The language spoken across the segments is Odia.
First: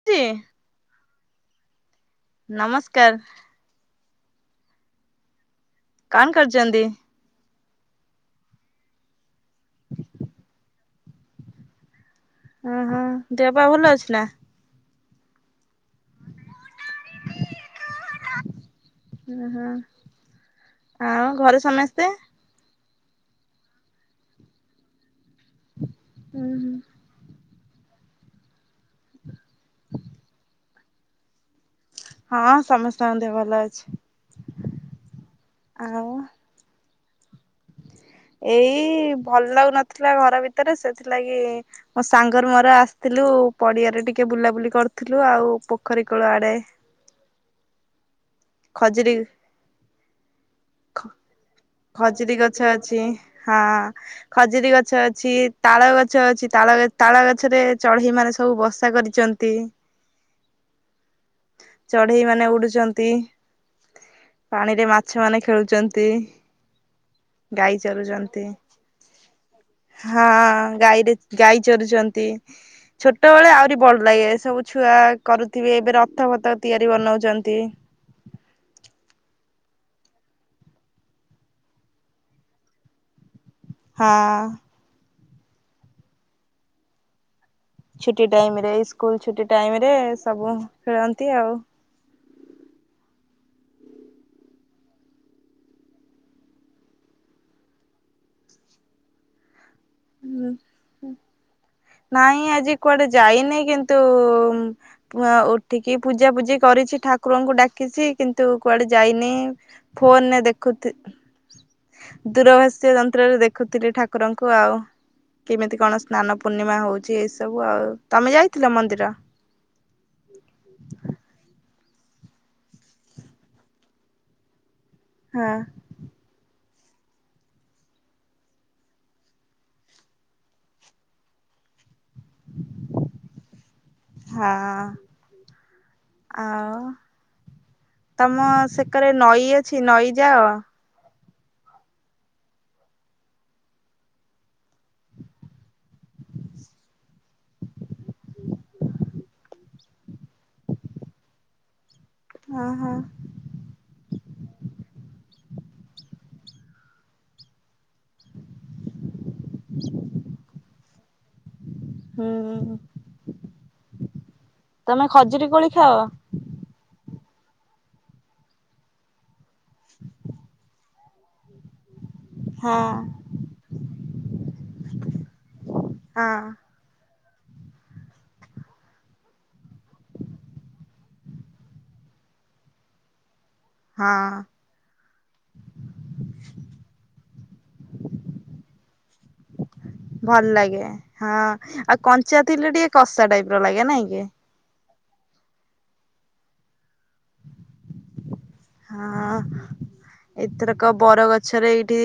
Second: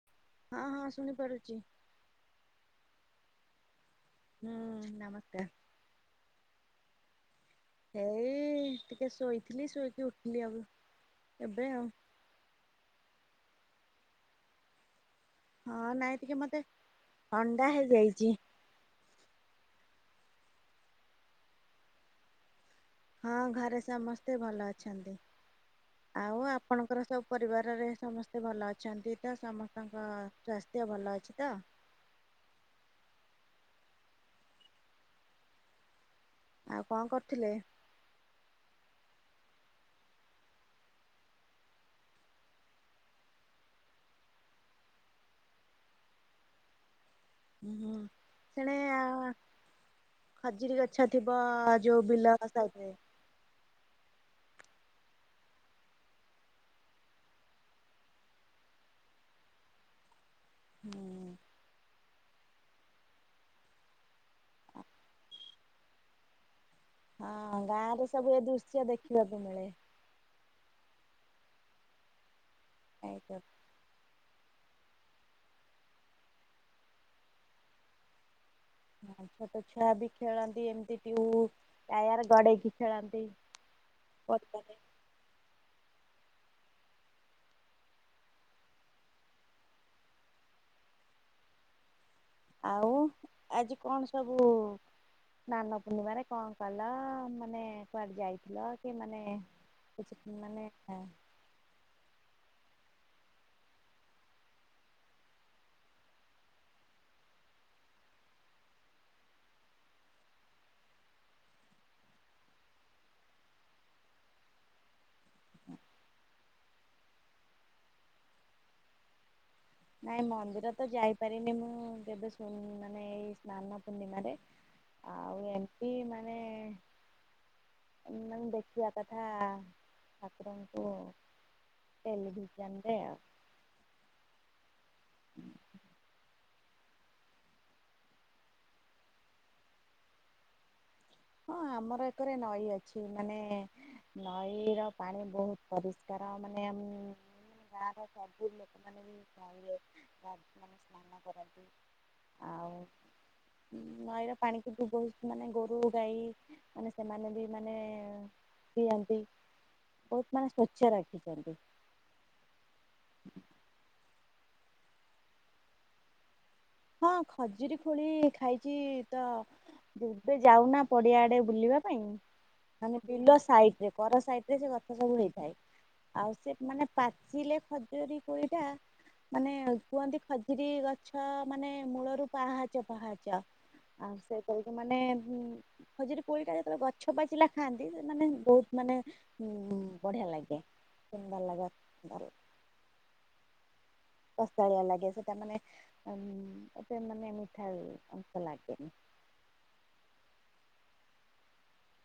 [unintelligible] ହଁ, ହଁ ଶୁଣିପାରୁଚି। ନମସ୍କାର। ହୁଁ ନମସ୍କାର। କଣ କରୁଚନ୍ତି? ଏଇ ଟିକେ ଶୋଇଥିଲି ଶୋଇକି ଉଠିଲି ଆଉ ଏବେ ଆଉ ଅ, ହଁ ଦେହ ପା ଭଲ ଅଛି ନା? ହଁ, ନାଇଁ ଟିକେ ମୋତେ ଥଣ୍ଡା ହେଇଯାଇଚି। ଅ ହଁ [unintelligible] ଆଉ ଘରେ ସମେସ୍ତେ? ହଁ ଘରେ ସମସ୍ତେ ଭଲ ଅଛନ୍ତି, ଆଉ ଉଁ ହୁଁ ଆପଣଙ୍କର ସବୁ ପରିବାରରେ ସମସ୍ତେ ଭଲ ଅଛନ୍ତି ତ ସମସ୍ତଙ୍କ ସ୍ୱାସ୍ଥ୍ୟ ଭଲ ଅଛି ତ ହଁ ସମସ୍ତଙ୍କ ଦେହ ଭଲ ଅଛି। [unintelligible] ଆଉ ଆଉ କଣ କରୁଥିଲେ? ଏଇ ଭଲ ଲାଗୁ ନଥିଲା ଘର ଭିତରେ ସେଥିଲାଗି ମୋ ସାଙ୍ଗର ମୋର ଆସିଥିଲୁ ପଡିଆରେ ଟିକେ ବୁଲାବୁଲି କରୁଥିଲୁ। ଆଉ ପୋଖରୀ କୂଳ ଆଡେ ହୁଁ ହୁଁ ସେଣେ ଖଜିରୀ ଖଜିରୀ ଗଛ ଥିବ। ଯୋଉ ବିଲ ଖଜିରୀ ଗଛ ସାଇଡରେ ଅଛି ହଁ। ଖଜିରୀ ଗଛ, ଅଛି ତାଳ ଗଛ, ଅଛି ତାଳ ତାଳ ଗଛରେ ଚଢେଇମାନେ ସବୁ ବସା କରି ଚନ୍ତି। ହୁଁ ଚଢେଇମାନେ ଉଡୁଚନ୍ତି, ପାଣିରେ ମାଛ ମାନେ ଖେଳୁଚନ୍ତି। ହଁ, ଗାଁରେ ସବୁ ଏ ଦୃଶ୍ୟ ଦେଖିବାକୁ ମିଳେ। ହଁ, ଗାଈରେ ଗାଈ ଚରୁଚନ୍ତି, ଏଇ ତ ଛୋଟବେଳେ ଆହୁରି ଭଲ ଲାଗେ ସବୁ ଛୁଆ କରୁଥିବେ, ଏବେ ରଥଫଥ ତିଆରି ବନଉଚନ୍ତି। ହଁ, ଛୋଟଛୁଆ ବି ଖେଳନ୍ତି ଏମିତି ଟିୟୁ ଟାୟାର ଗଡେଇକି ଖେଳନ୍ତି। ହଁ ଛୁଟି ଟାଇମ୍ ରେ ସ୍କୁଲ ଛୁଟି ଟାଇମ୍ ରେ ସବୁ ଖେଳନ୍ତି ଆଉ ଆଉ ଆଜି କଣ ସବୁ ସ୍ନାନ ପୂର୍ଣ୍ଣିମାରେ କଣ କଲ ମାନେ କୁଆଡେ ଯାଇଥିଲ କି ମାନେ କିଛି ମାନେ [unintelligible] ନାଇଁ ଆଜି କୁଆଡେ ଯାଇନି କିନ୍ତୁ [unintelligible] ଉଠିକି ପୂଜା ପୂଜି କରିଛି ଠାକୁରଙ୍କୁ ଡାକିଛି କିନ୍ତୁ କୁଆଡେ ଯାଇନି ଫୋନରେ ଦେଖୁଥି ଦୂରଭାଷ୍ୟ ଯନ୍ତ୍ରରେ ଦେଖୁଥିଲି ଠାକୁରଙ୍କୁ ଆଉ। କେମିତି କଣ ସ୍ନାନ ପୂର୍ଣ୍ଣିମା ହଉଛି ଏଇ ସବୁ ଆଉ ତମେ ଯାଇଥିଲ ମନ୍ଦିର? ନାଇଁ ମନ୍ଦିର ତ ଯାଇପାରିନି ମୁଁ କେବେ ମାନେ ଏଇ ସ୍ନାନ ପୂର୍ଣ୍ଣିମାରେ। ହ ଆଉ ଏମତି ମାନେ ମାନେ ଦେଖିବା କଥା ଠାକୁରଙ୍କୁ ଟେଲିଭିଜନରେ ଆଉ। ହଁ। ଆଉ ତମ ସେକରେ ନଈ ଅଛି ନଈ ଯାଅ। ହଁ ଆମର ଏକରେ ନଈ ଅଛି ମାନେ ନଈ ର ପାଣି ବହୁତ ପରିଷ୍କାର ମାନେ ଗାଁର ସବୁ ଲୋକମାନେ ବି ପାଣିରେ ମାନେ ସ୍ନାନ କରନ୍ତି। ହଁ ଆଉ ହଁ। ନଈର ପାଣିକୁ [unintelligible] ମାନେ ଗୋରୁ ଗାଈ ମାନେ ସେମାନେ ବି ମାନେ ପିଅନ୍ତି। ବହୁତ ମାନେ ସ୍ଵଚ୍ଛ ରଖିଛନ୍ତି। ହୁଁ ହୁଁ ହୁଁ। ତମେ ଖଜୁରୀ କୋଳି ଖାଅ? ହଁ ଖଜୁରୀ ଖୋଳି ଖାଇଚି, ତ କେବେ ଯାଉନା ପଡିଆ ଆଡେ ବୁଲିବା ପାଇଁ। ହଁ ମାନେ ବିଲ ସାଇଡରେ ପର ସାଇଡ ରେ ସେ ଗଛ ସବୁ ହେଇଥାଏ ହଁ ଆଉ ସେ ମାନେ ପା ଚିଲେ ଖଜୁରୀ କୋଳିଟା ମାନେ କୁହନ୍ତି ଖଜୁରୀ ଗଛ ମାନେ ମୂଳରୁ ପାହାଚ ପାହାଚ ହଁ ଆଉ ସେ କରିକି ମାନେ ଖଜୁରୀ କୋଳିଟା ଯେତେବେଳେ ଗଛ ପାଚିଲା ଖାଆନ୍ତି ସେ ମାନେ ବହୁତ ମାନେ ଉଁ ଭଲ ଲାଗେ ହଁ ସୁନ୍ଦର ଲାଗେ ଆଉ ଭଲ କଞ୍ଚା ଥିଲେ ଟିକେ କଷା ଟାଇପ ର ଲାଗେ ନାଇଁ କି? କଶାଳୀଆ ଲାଗେ ସେଟା ମାନେ ଏମ୍ ଏତେ ମାନେ ମିଠା ଅଂଶ ଲାଗେନି। ହଁ ଏଥରକ ବରଗଛରେ ଏଇଠି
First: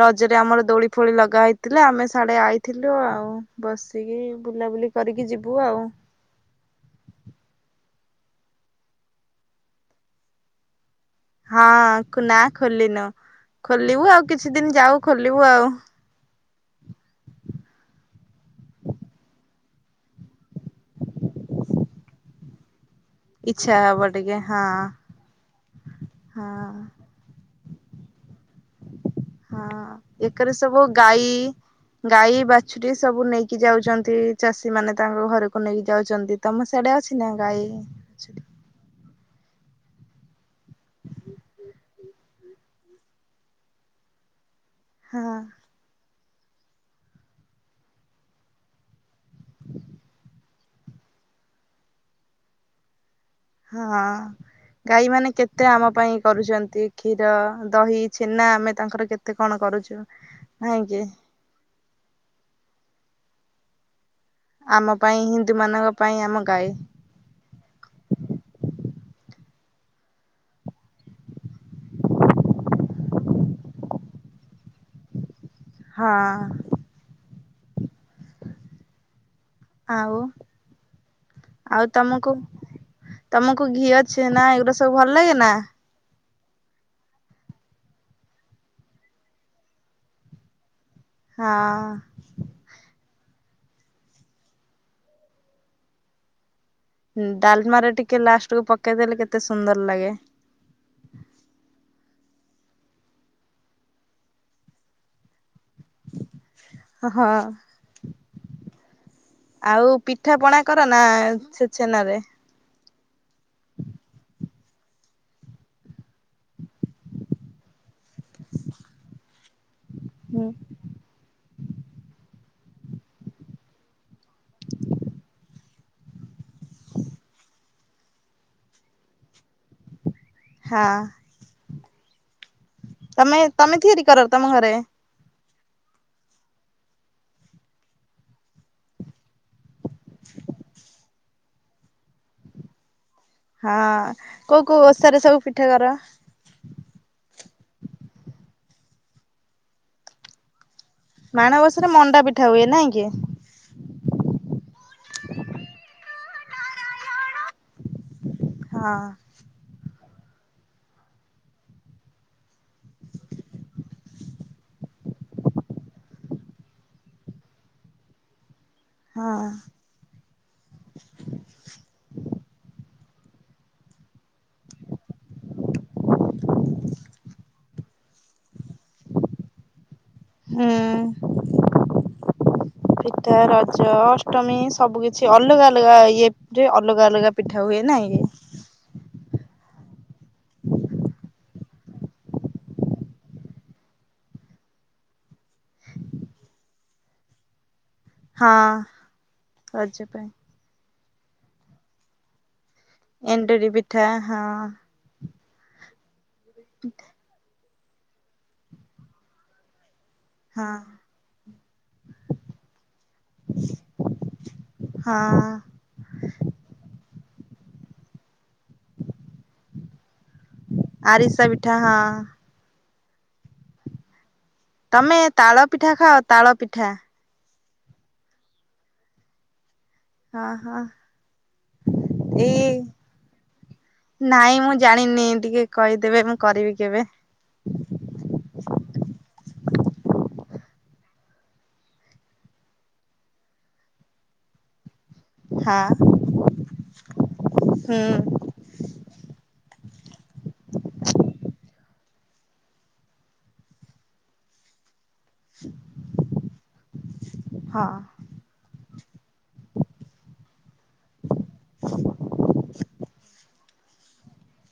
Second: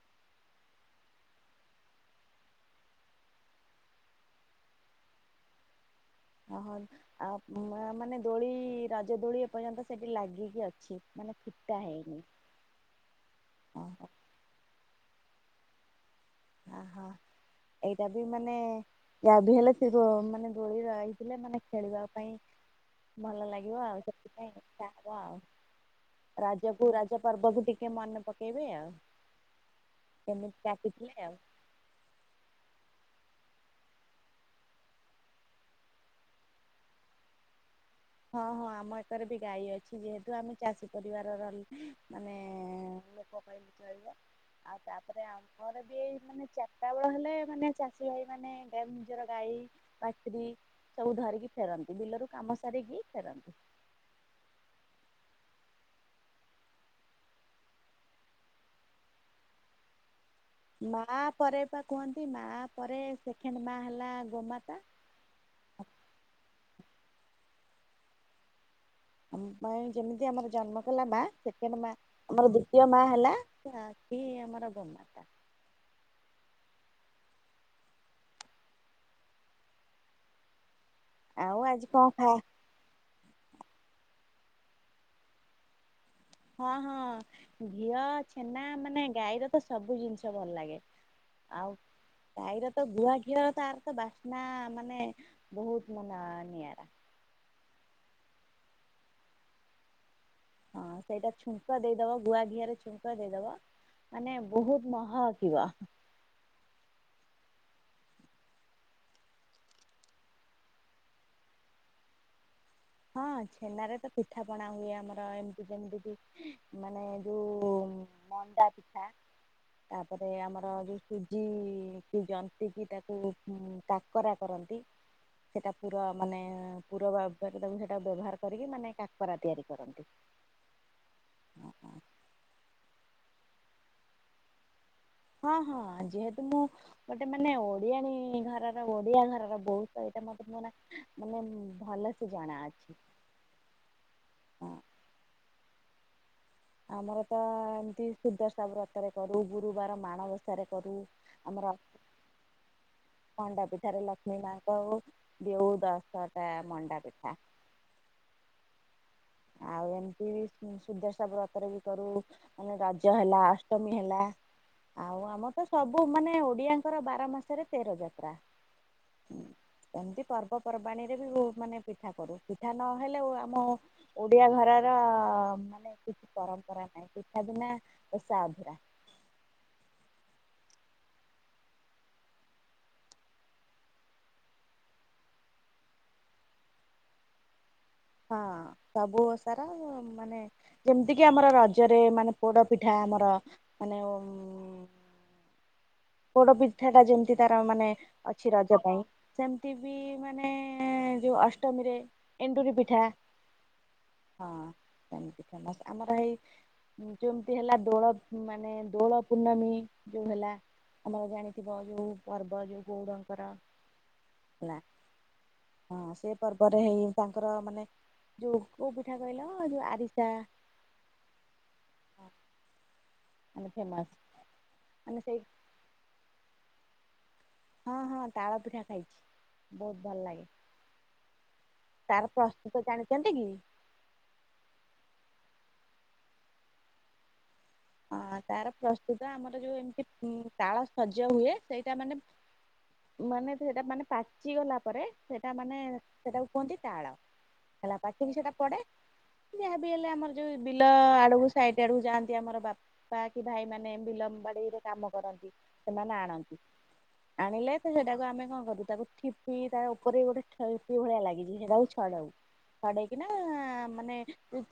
ରଜରେ ଆମର ଦୋଳି ଫୋଳି ଲଗା ହେଇଥିଲା, ଆମେ ସାଡେ ଆଇଥିଲୁ ଆଉ। ବସିକି ବୁଲାବୁଲି କରିକି ଯିବୁ ଆଉ। ଅହ ଆଉ ମାନେ ଦୋଳି ରଜ ଦୋଳି ଏପର୍ଯ୍ୟନ୍ତ ସେଠି ଲାଗିକି ଅଛି। ମାନେ ହଁ ଫିଟା ହେଇନି। ଖୋ ନା ଖୋଲିନୋଉ, ଓହୋ ଖୋଲିବୁ ଆଉ କିଛି ଦିନ ଯାଉ ଖୋଲିବୁ ଆଉ। ଅ ହ ଏଇଟା ବି ମାନେ ଯାହା ବି ହେଲେ ସେ ଦୋ ମାନେ ଦୋଳି ରହିଥିଲେ ମାନେ ଖେଳିବା ପାଇଁ ଭଲ ଇଚ୍ଛା ଲାଗିବ ଆଉ, ହବ ଟିକେ ସେଥିପାଇଁ ହଁ ଇଛା ହବ ଆଉ ହଁ ରଜକୁୁ ର ଜ ପର୍ବକୁ ଟିିକେ ମନେ ପକେଇବେ ଆଉ। ହଁ ଏକରେ କେମିତି ସବୁ କାଟିଥିଲେ ଗାଈ ଆଉ ଗାଈ ବାଛୁରୀ ସବୁ ନେଇକି ଯାଉଛନ୍ତି, ଚାଷୀ ମାନେ ତାଙ୍କ ଘରକୁ ନେଇକି ଯାଉଛନ୍ତି। ତମ ସିଆଡ଼େ ଅଛି ନା ଗାଈ। ହଁ ହଁ ଆମ ଏକରେ ବି ଗାଈ ଅଛି। ଯେହେତୁ ଆମେ ଚାଷୀ ପରିବାରର ମାନେ ଲୋକ କହିଲେ ଚଳିବ, ଆଉ ତାପରେ ହଁ ଆ ମର ବି ଏଇ ମାନେ ଚାରିଟା ବେଳ ହେଲେ, ମାନେ ଚାଷୀ ଭାଇ ମାନେ ଗା ନିଜର ଗାଈ ବାଛୁରୀ ସବୁ ଧରିକି ଫେରନ୍ତି, ବିଲରୁ କାମ ସାରିକି ଫେରନ୍ତି। ହଁ। ଗାଈ ମାନେ କେତେ ଆମ ପାଇଁ କରୁଛନ୍ତି, କ୍ଷୀର, ଦହି, ଛେନା ଆମେ ତାଙ୍କର କେତେ କଣ କରୁଛୁ। ତ ମା ପରେ ପା କୁହନ୍ତି ମା ପରେ ସେଖେଣ୍ଡ ମା ହେଲା ଗୋମାତା ଆମ ପାଇଁ ହିନ୍ଦୁ ମାନଙ୍କ ପାଇଁ ଆମ ଗାଈ। ଆମ ପାଇଁ ଯେମିତି ଆମର ଜନ୍ମ କଲା ମା, ସେକେଣ୍ଡ ମା ଆମର ଦୁତୀୟ ମା ହେଲା। ସାଥୀ ଆମର ଗୋମାତା। ହଁ। ଆଉ ଆଉ ଆଜି କଣ ଖା ତମୁକୁ ତମୁକୁ ଘିଅ, ଛେନା ଏଗୁରା ସବୁ ଭଲ ଲାଗେ ନା? ହଁ ହଁ ଘିଅ ଛେନା ମାନେ ଗାଈର ତ ସବୁ ଜିନ୍ଷ ଭଲ ଲାଗେ। ଆଉ। ହଁ ଗାଈ ର ତ ଗୁଆ ଘିଅ ତାର ତ ବାସ୍ନା ମାନେ ବୋହୁତ୍ ମନା ନଆଁରା। ଡାଲ୍ମା ର ଟିକେ ଲାଷ୍ଟକୁୁ ପକେଇଦେଲେ କେତେ ସୁନ୍ଦର ଲାଗେ। ହଁ ସେଇଟା ଛୁଙ୍କ ଦେଇଦବ ଗୁଆ ଘିଆ ରେ ଛୁଙ୍କ ଦେଇଦବ। ମାନେ ବୋହୁତ୍ ମହକିବ। ଅ ହଁ। ଆଉ ପିଠା ପଣା କର ନା ସେ ଛେନା ରେ? ହଁ ଛେନାରେ ତ ପିଠାପଣା ହୁଏ ଆମର, ଏମିତି ଯେମିତିକି ମାନେ ଯୋଉ ମଣ୍ଡା ପିଠା ତାପରେ ଆମର ଯୋଉ ସୁ ଉଁ -ସିଏ ଯନ୍ତି କି ତାକୁ ଉଁ କାକରା କରନ୍ତି। ସେଟା ପୁରା ମାନେ ପୁର ବା ବା ସେଟାକୁ ସେଇଟା ବ୍ୟବହାର କରିକି ମାନେ କାକରା ତିଆରି କରନ୍ତି। ହଁ। ତମେ ତମେ ତିଆରି କର ତମ ଘରେ? ହଁ ହଁ ଯେହେତୁ ମୁଁ ଗୋଟେ ମାନେ ଓଡିଆଣୀ ଘରର ଓଡିଆ ଘରର ବୋଉ। ତ ଏଇଟା ମତେ ହ୍ନୁଅନା ମାନେ ଭଲ ସେ ଜଣା ଅଛି। ହଁ କୋଉ ହଁ କୋଉ ଓଷା ରେ ସବୁ ପିଠା କର? ଆମର ତ ଏମ୍ତି ସୁଦର୍ଶା ବ୍ରତରେ କରୁ, ଗୁରୁବାର ମାଣବସାରେ କରୁ। ଆମର ମାଣବସାରେ ମଣ୍ଡା ପିଠା ହୁଏ ନାଇଁ କି? ମଣ୍ଡା ପିଠାରେ ଲକ୍ଷ୍ମୀ ମାଙ୍କ ଆଉ ଦେଉ ଦଶଟା ମଣ୍ଡା ପିଠା। ହଁ। ଆଉ ଏମ୍ତି ସୁ ସୁଦର୍ଶା ବ୍ରତରେ ବି କରୁ। ମାନେ ରଜ ହେଲା ଅଷ୍ଟମୀ ହେଲା। ଆଉ ଆମର ତ ସବୁ ମାନେ ଓଡିଆଙ୍କର ବାର ମାସରେ ତେର ଯାତ୍ରା। ହଁ। ହୁଁ ଏମ୍ତି ପର୍ବପର୍ବାଣିୀରେ ବି ଉ ମାନେ ପିଠା କରୁ, ପିଠା ନହେଲେ ଆମ ଓଡିଆ ଘରର ମାନେ କିଛି ପରମ୍ପରା ନାହିଁ, ପିଠା ବିନା ଓଷା ଅଧୁରା। ହୁଁ। ପିଠା, ରଜ, ଅଷ୍ଟମୀ ସବୁ କିଛି ଅଲଗା ଅଲଗା ଇଏ। ରେ ଅଲଗା ଅଲଗା ପିଠା ହୁଏ ନାଇଁକି? ହଁ ସବୁ ଓଷାରା ମା ମାନେ ଯେମ୍ତିକି ଆମର ରଜରେ ମାନେ ପୋଡ ପିଠା ଆମର ମାନେ ଓମ୍ ପୋଡ଼ପିଠା ଟା ଯେମ୍ତି ତାର ମାନେ ଅଛି ହଁ ରଜ ପାଇଁ ସେମ୍ତି ବି ରଜ ପାଇଁ ମାନେ ଯୋଉ ଅଷ୍ଟମୀରେ। ଏଣ୍ଡୁରି ପିଠା ଏଣ୍ଡୁରି ପିଠା ହଁ। ହଁ। ସେମ୍ତି ଫେମସ୍, ଆମର ହେଇ ଯେଉମ୍ତି ହେଲା ଦୋଳ ମାନେ ଦୋଳ ପୂର୍ଣ୍ଣମୀ ଯୋଉ ହେଲା। ହଁ। ଆମର ଜାଣିଥିବ ଯୋଉ ପର୍ବ ଯୋଉ ଗଉଡଙ୍କର ହେଲା। ହଁ ହଁ ସେ ପର୍ବରେ ହେଇ ତାଙ୍କର ମାନେ ଯୋଉ କୋଉ ପିଠା କହିଲ ଯୋଉ ଆରିସା। ଆରିସା ପିଠା ହଁ। ମାନେ ଫେମସ୍। ତମେ ମାନେ ସେଇ ତାଳ ପିଠା ଖାଅ ତାଳ ପିଠା? ହଁ ହଁ ତାଳ ପିଠା ଖାଇଛି ବହୁତ ଭଲ ଲାଗେ। ହଁ ହଁ ତାର ଏଇ ପ୍ରସ୍ତୁତ ଜାଣିଛନ୍ତି କି? ନାଇଁ ମୁଁ ଜାଣିନି ଟିକେ କହିଦେବେ ମୁଁ କରିବି କେବେ? ହଁ ତାର ପ୍ରସ୍ତୁତ ଆମର ଯୋଉ ଏମିତି ଉଁ ତାଳ ଶଜ ହୁଏ ସେଇଟା ମାନେ ମାନେ ସେଇଟା ମାନେ ପାଚି ଗଲା ପରେ ସେଟା ମାନେ ହଁ ସେଟାକୁ କୁହନ୍ତି ତାଳ ହେଲା ହୁଁ ପାଚିକି ସେଟା ପଡେ। ଯାହା ବି ହେଲେ ଆମର ଯୋଉ ବିଲ ଆଡକୁ ସାଇଟ୍ ଆଡକୁ ଯାଆନ୍ତି ଆମର ବା ପା କି ଭାଇ ମାନ ବିଲ ବାଡିରେ କାମ କରନ୍ତି ସେମାନେ ଆଣନ୍ତି। ଆଣିଲେ ହଁ ତ ସେଟାକୁ ଆମେ କଣ କରୁ ତାକୁ ଠି ପି ତାର ଉପରେ ବି ଗୋଟେ ଠେପି ଭଳିଆ ଲାଗିଥାଏ ସେଇଟାକୁ ଛଡଉ। ଛଡେଇକି ନା ମାନେ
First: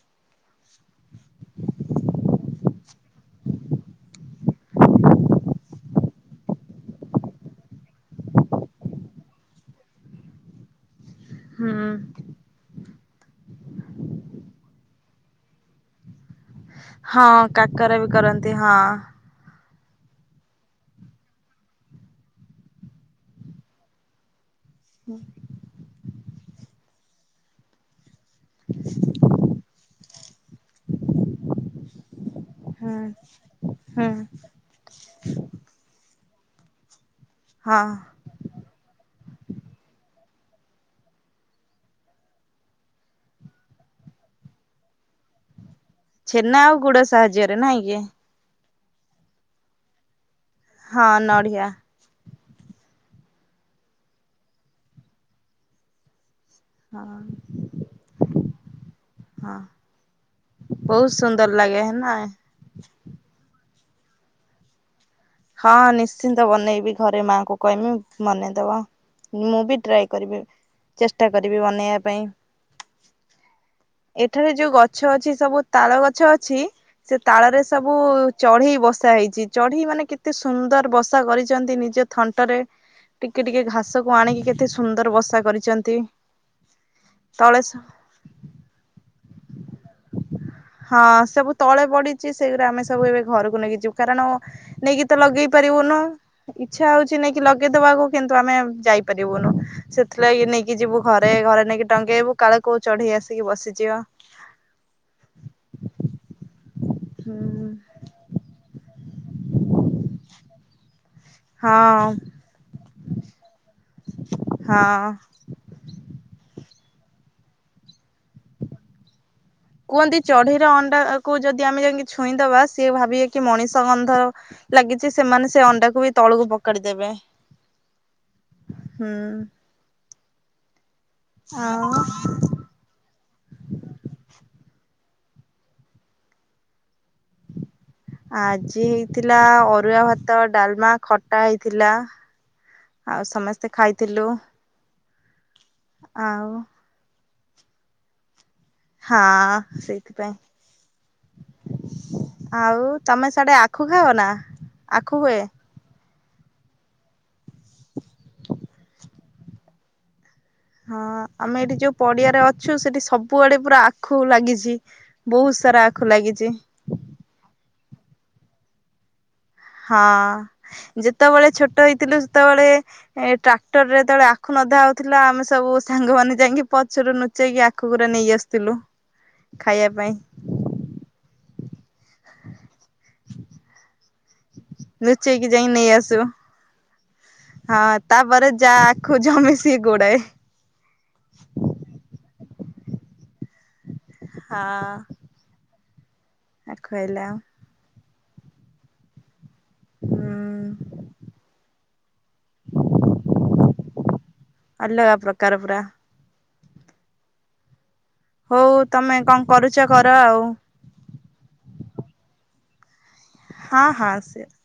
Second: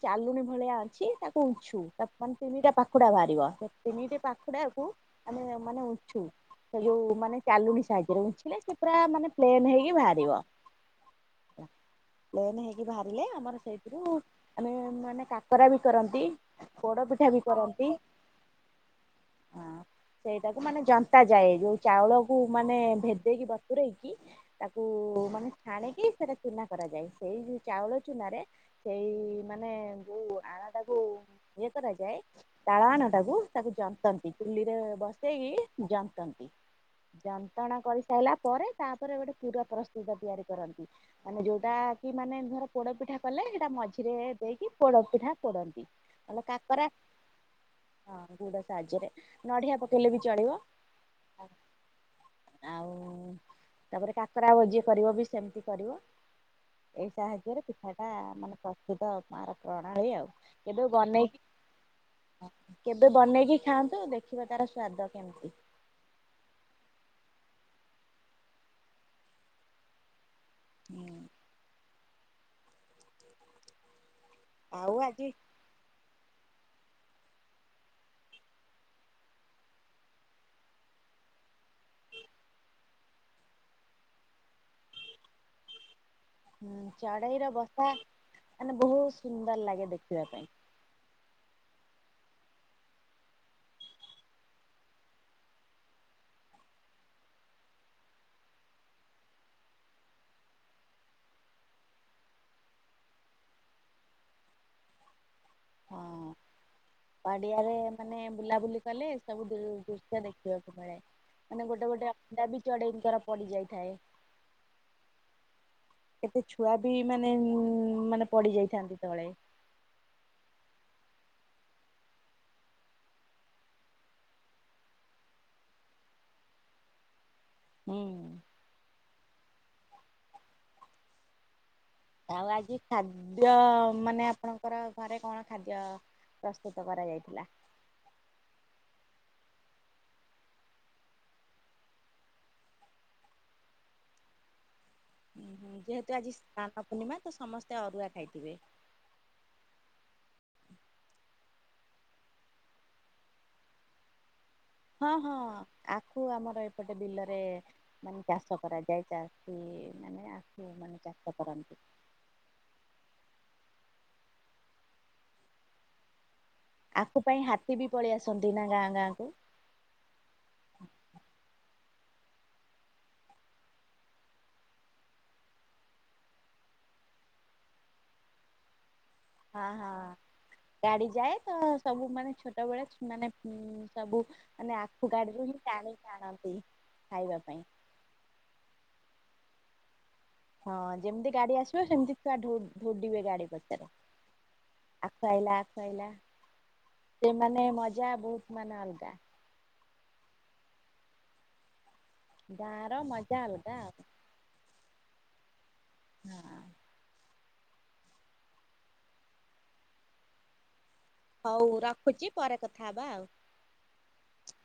ଚାଲୁଣୀ ଭଳିଆ ଅଛି ତାକୁ ଉଛୁ ତାକୁ ମାନେ ତିନିଟା ପା ଖୁଡା ବାହାରିବ ସେ ତିନିଟି ପାଖୁଡାକୁ ଆମେ ମାନେ ଉଛୁ ସେ ଯୋଉ ମାନେ ଚାଲୁଣି ସାହାଯ୍ୟରେ ଊଛିଲେ ସେ ପୁରା ମାନେ ପ୍ଲେନ୍ ହେଇକି ବାହାରିବ। ହୁଁ। ପ୍ଲେନ୍ ହେଇକି ବାହାରିଲେ ଆମର ସେଇଥିରୁ ମାନେ ମାନେ କାକରା ବି କରନ୍ତି। ପୋଡ ପିଠା ବି ହଁ କରନ୍ତି। କାକରା ବି କରନ୍ତି ହଁ। ହଁ ସେଇଟାକୁ ମାନେ ଜନ୍ତା ଯାଏ ଯୋଉ ଚାଉଳକୁ ମାନେ ଭେଦେଇକି ବତୁରେଇକି ତାକୁ ମାନେ ଛାଣିକି ସେଟା ଚୁନା କରାଯାଏ, ସେଇ ଜୋଉ ଚାଉଳ ଚୁନାରେ ସେଇ ମାନେ ଯୋଉ ଆଣଟାକୁ ଇଏ କରାଯାଏ। ତାଳ ହୁଁ ଆଣଟାକୁ ତାକୁ ହୁଁ ଜନ୍ତନ୍ତି ଚୁଲିରେ ବସେଇକି ଜନ୍ତନ୍ତି। ଯନ୍ତଣା ହଁ କରିସାରିଲା ପରେ ତାପରେ ଗୋଟେ ପୁର ପ୍ରସ୍ତୁତ ତିଆରି କରନ୍ତି। ମାନେ ଯୋଉଟା କି ମାନେ ଧର ପୋଡପିଠା କଲେ ହେଟା ମଝିରେ ଦେଇକି ପୋଡପିଠା ପୋଡନ୍ତି। ନହେଲେ ଛେନା ଆଉ କାକରା ଗୁଡ ସାହାଯ୍ୟରେ ନାଇଁକି? ହଁ ଗୁଡ଼ ସାହାଯ୍ୟରେ ନଡିଆ ପକେଇଲେ ବି ଚଳିବ। ହଁ ନଡ଼ିଆ। ଆଉ ତାପରେ କାକରା ଭୋଜି କରିବ ବି ସେମିତି କରିବ। ଏଇ ହଁ ସାହାଯ୍ୟରେ ପିଠାଟା ମାନେ ପ୍ରସ୍ତୁତ ମାର ହଁ ପ୍ରଣାଳୀ ଆଉ, କେବେ ବନେଇକି [inaudible] କେବେ ବନେଇକି ଖାଆନ୍ତୁ ଦେଖିବ ତାର ସ୍ଵାଦ କେମିତି। ହଁ ନିଶ୍ଚିନ୍ତ ବନେଇବି ଘରେ ମାଙ୍କୁ କହିବି ବନେଇଦବ। ମୁଁ ବି ଟ୍ରାଏ କରିବି ହୁଁ ଚେଷ୍ଟା କରିବି ବନେଇବା ପାଇଁ। ଏଠାରେ ଯୋଉ ଆଉ ଗଛ ଆଜି ଅଛି ସବୁ ତାଳ ଗଛ ଅଛି। ସେ ତାଳରେ ସବୁ ଚଢେଇ ବସା ହେଇଛି ଚଢେଇ ମାନେ କେତେ ସୁନ୍ଦର ବସା କରିଛନ୍ତି ନିଜ ଥଣ୍ଟରେ ଟିକେ ଟିକେ ଘାସକୁ ଆଣିକି କେତେ ସୁନ୍ଦର ବସା କରିଛନ୍ତି? ହୁଁ ଚଢେଇର ତଳେ ବସା ମାନେ ବହୁତ ସୁନ୍ଦର ଲାଗେ ଦେଖିବା ପାଇଁ। ହଁ ସବୁ ତଳେ ପଡିଛି ସେଇଗୁରା ଆମେ ସବୁ ଏବେ ଘରକୁ ନେଇକି ଯିବୁ କାରଣ ନେଇକି ତ ଲଗେଇ ପାରିବୁନୁ? ଇଚ୍ଛା ହଉଛି ନେଇକି ଲଗେଇଦବାକୁ କିନ୍ତୁ ଆମେ ଯାଇପାରିବୁନୁ? ସେଥିଲାଗି ନେଇକି ଯିବୁ ଘରେ ଘରେ ନେଇକି ଟଙ୍ଗେଇବୁ କାଳେ କୋଉ ଚଢେଇ ଆସିକି ବସିଯିବ। ହଁ, ହୁଁ ପାଡିଆରେ ମାନେ ବୁଲା ବୁଲି କଲେ, ସବୁ ଦୃଶ୍ୟ ଦେଖିବାକୁ ମିଳେ, ମାନେ ଗୋଟେ ହଁ ଗୋଟେ ଣ୍ଡା ବି ଚଢେଇଙ୍କର ପଡିଯାଇଥାଏ। ହଁ। କେତେ ଛୁଆ ବି ମାନେ ଉଁ ମାନେ ପଡି ଯାଇଥାନ୍ତି ତଳେ। କୁହନ୍ତି ଚଢ଼େଇର ଅଣ୍ଡା କୁ ଯଦି ଆମେ ଯାଇକି ଛୁଇଁଦବା, ସିଏ ଭାବିବେ କି ମଣିଷ ଗନ୍ଧ ଲାଗିଚି, ସେମାନେ ସେ ଅଣ୍ଡାକୁ ବି ତଳକୁ ପୋକାଡି ଦେବେ। ଉଁ। ହୁଁ। ଆଉ? ଆଉ ଆଜି ଖାଦ୍ୟ ମାନେ ଆପଣଙ୍କର ଘରେ କଣ ଖାଦ୍ୟ ପ୍ରସ୍ତୁତ୍ କରାଯାଇଥିଲା? ଆଜି ହେଇଥିଲା ଅରୁଆ ଭାତ, ଡାଲ୍, ମା ଖଟା ହେଇଥିଲା। ଆଉ ସମସ୍ତେ ଖାଇଥିଲୁ। ଯେହେତୁ ଆଜି ଆଉ ସ୍ନାନ ପୂର୍ଣ୍ଣିମା, ତ ସମସ୍ତେ ଅରୁଆ ଖାଇଥିବେ। ହଁ, ସେଇଥିପାଇଁ। ଆଉ ତମେ ସିଆଡେ ଆଖୁ ଖାଅ ନା? ହଁ ଆଖୁ ହଁ। ହୁଏ ଆଖୁ ଆମର ଏପଟେ ବିଲରେ ମାନେ ଚାଷ କରାଯାଏ, ଚାଷୀ ମାନେ ଆଖ୍ ହଁ, ଆମେ ଏଇଠି ଯୋଉ ପଡିଆରେ ଅଛୁ, ସେଠି ସବୁଆଡେ ପୁରା ଆଖୁ ଲାଗିଚି, ବହୁତ୍ ସାରା ଆଖୁ ଲାଗିଚି। ଆଖୁ ପାଇଁ ହାତୀ ବି ପଳେଇ ଆସନ୍ତି ନା, ଗାଁ ଗାଁକୁ? ହଁ, ଯେତେବେଳେ ଛୋଟ ହେଇଥିଲୁ, ସେତେବେଳେ ଏ ଟ୍ରାକ୍ଟର୍ ରେ ଯେତେବେଳେ ଆଖୁ ନଧା ହଉଥିଲା, ଆମେ ସବୁ ସାଙ୍ଗମାନେନ ଯାଇଁକି ପଛରୁ ନୁଚେଇକି ଆଖୁଗୁରା ନେଇ ଆସୁୁ। ଥିଲୁ। ହଁ ହଁ, ଗାଡି ଯାଏ ତ ସବୁ ମେଳେ ଛୋଟବେେଳେ ସୁନା ନାକ୍ ଉଁ ସବୁ ମାନେ ଆଖୁ ଲୁଚେଇକି କାଡିରୁ ହିଁ ଯାଇ ନେଇ ଟାଣି କି ଆସୁ। ଆଣନ୍ତି, ଖାଇବା ପାଇଁ। ହଁ ତାପରେ ଯାଆ ଆଖୁ ଜୋ ମିସିକି ଗୋଡାଏ। ହଁ ଯେମିତି ଗାଡି ଆସିବ, ସେମିତି ଛୁଆ ଧୌ ଧୌଡ଼ିବେ ଗାଡି ପଛରେ। ହଁ। ଆକୁ ଆଇଲା, ଆଖୁ ଆଇଲା, ଆଖୁ ହେଲା। ସିଏ ମାନେ ମଜା ବହୁତ୍ ମାନେ ଅଲଗା। ହୁଁ। ଗାଁର ମଜା ଆଲଗା ଆଉ। ଅଲଗା ପ୍ରକାର ପୁରା। ହଁ। ହଉ ତମେ କଣ କରୁଚ କର ଆଉ। ହଉ ରଖୁଚି, ପରେ କଥା ହବା ଆଉ। ହଁ ହଁ ସିୟର୍।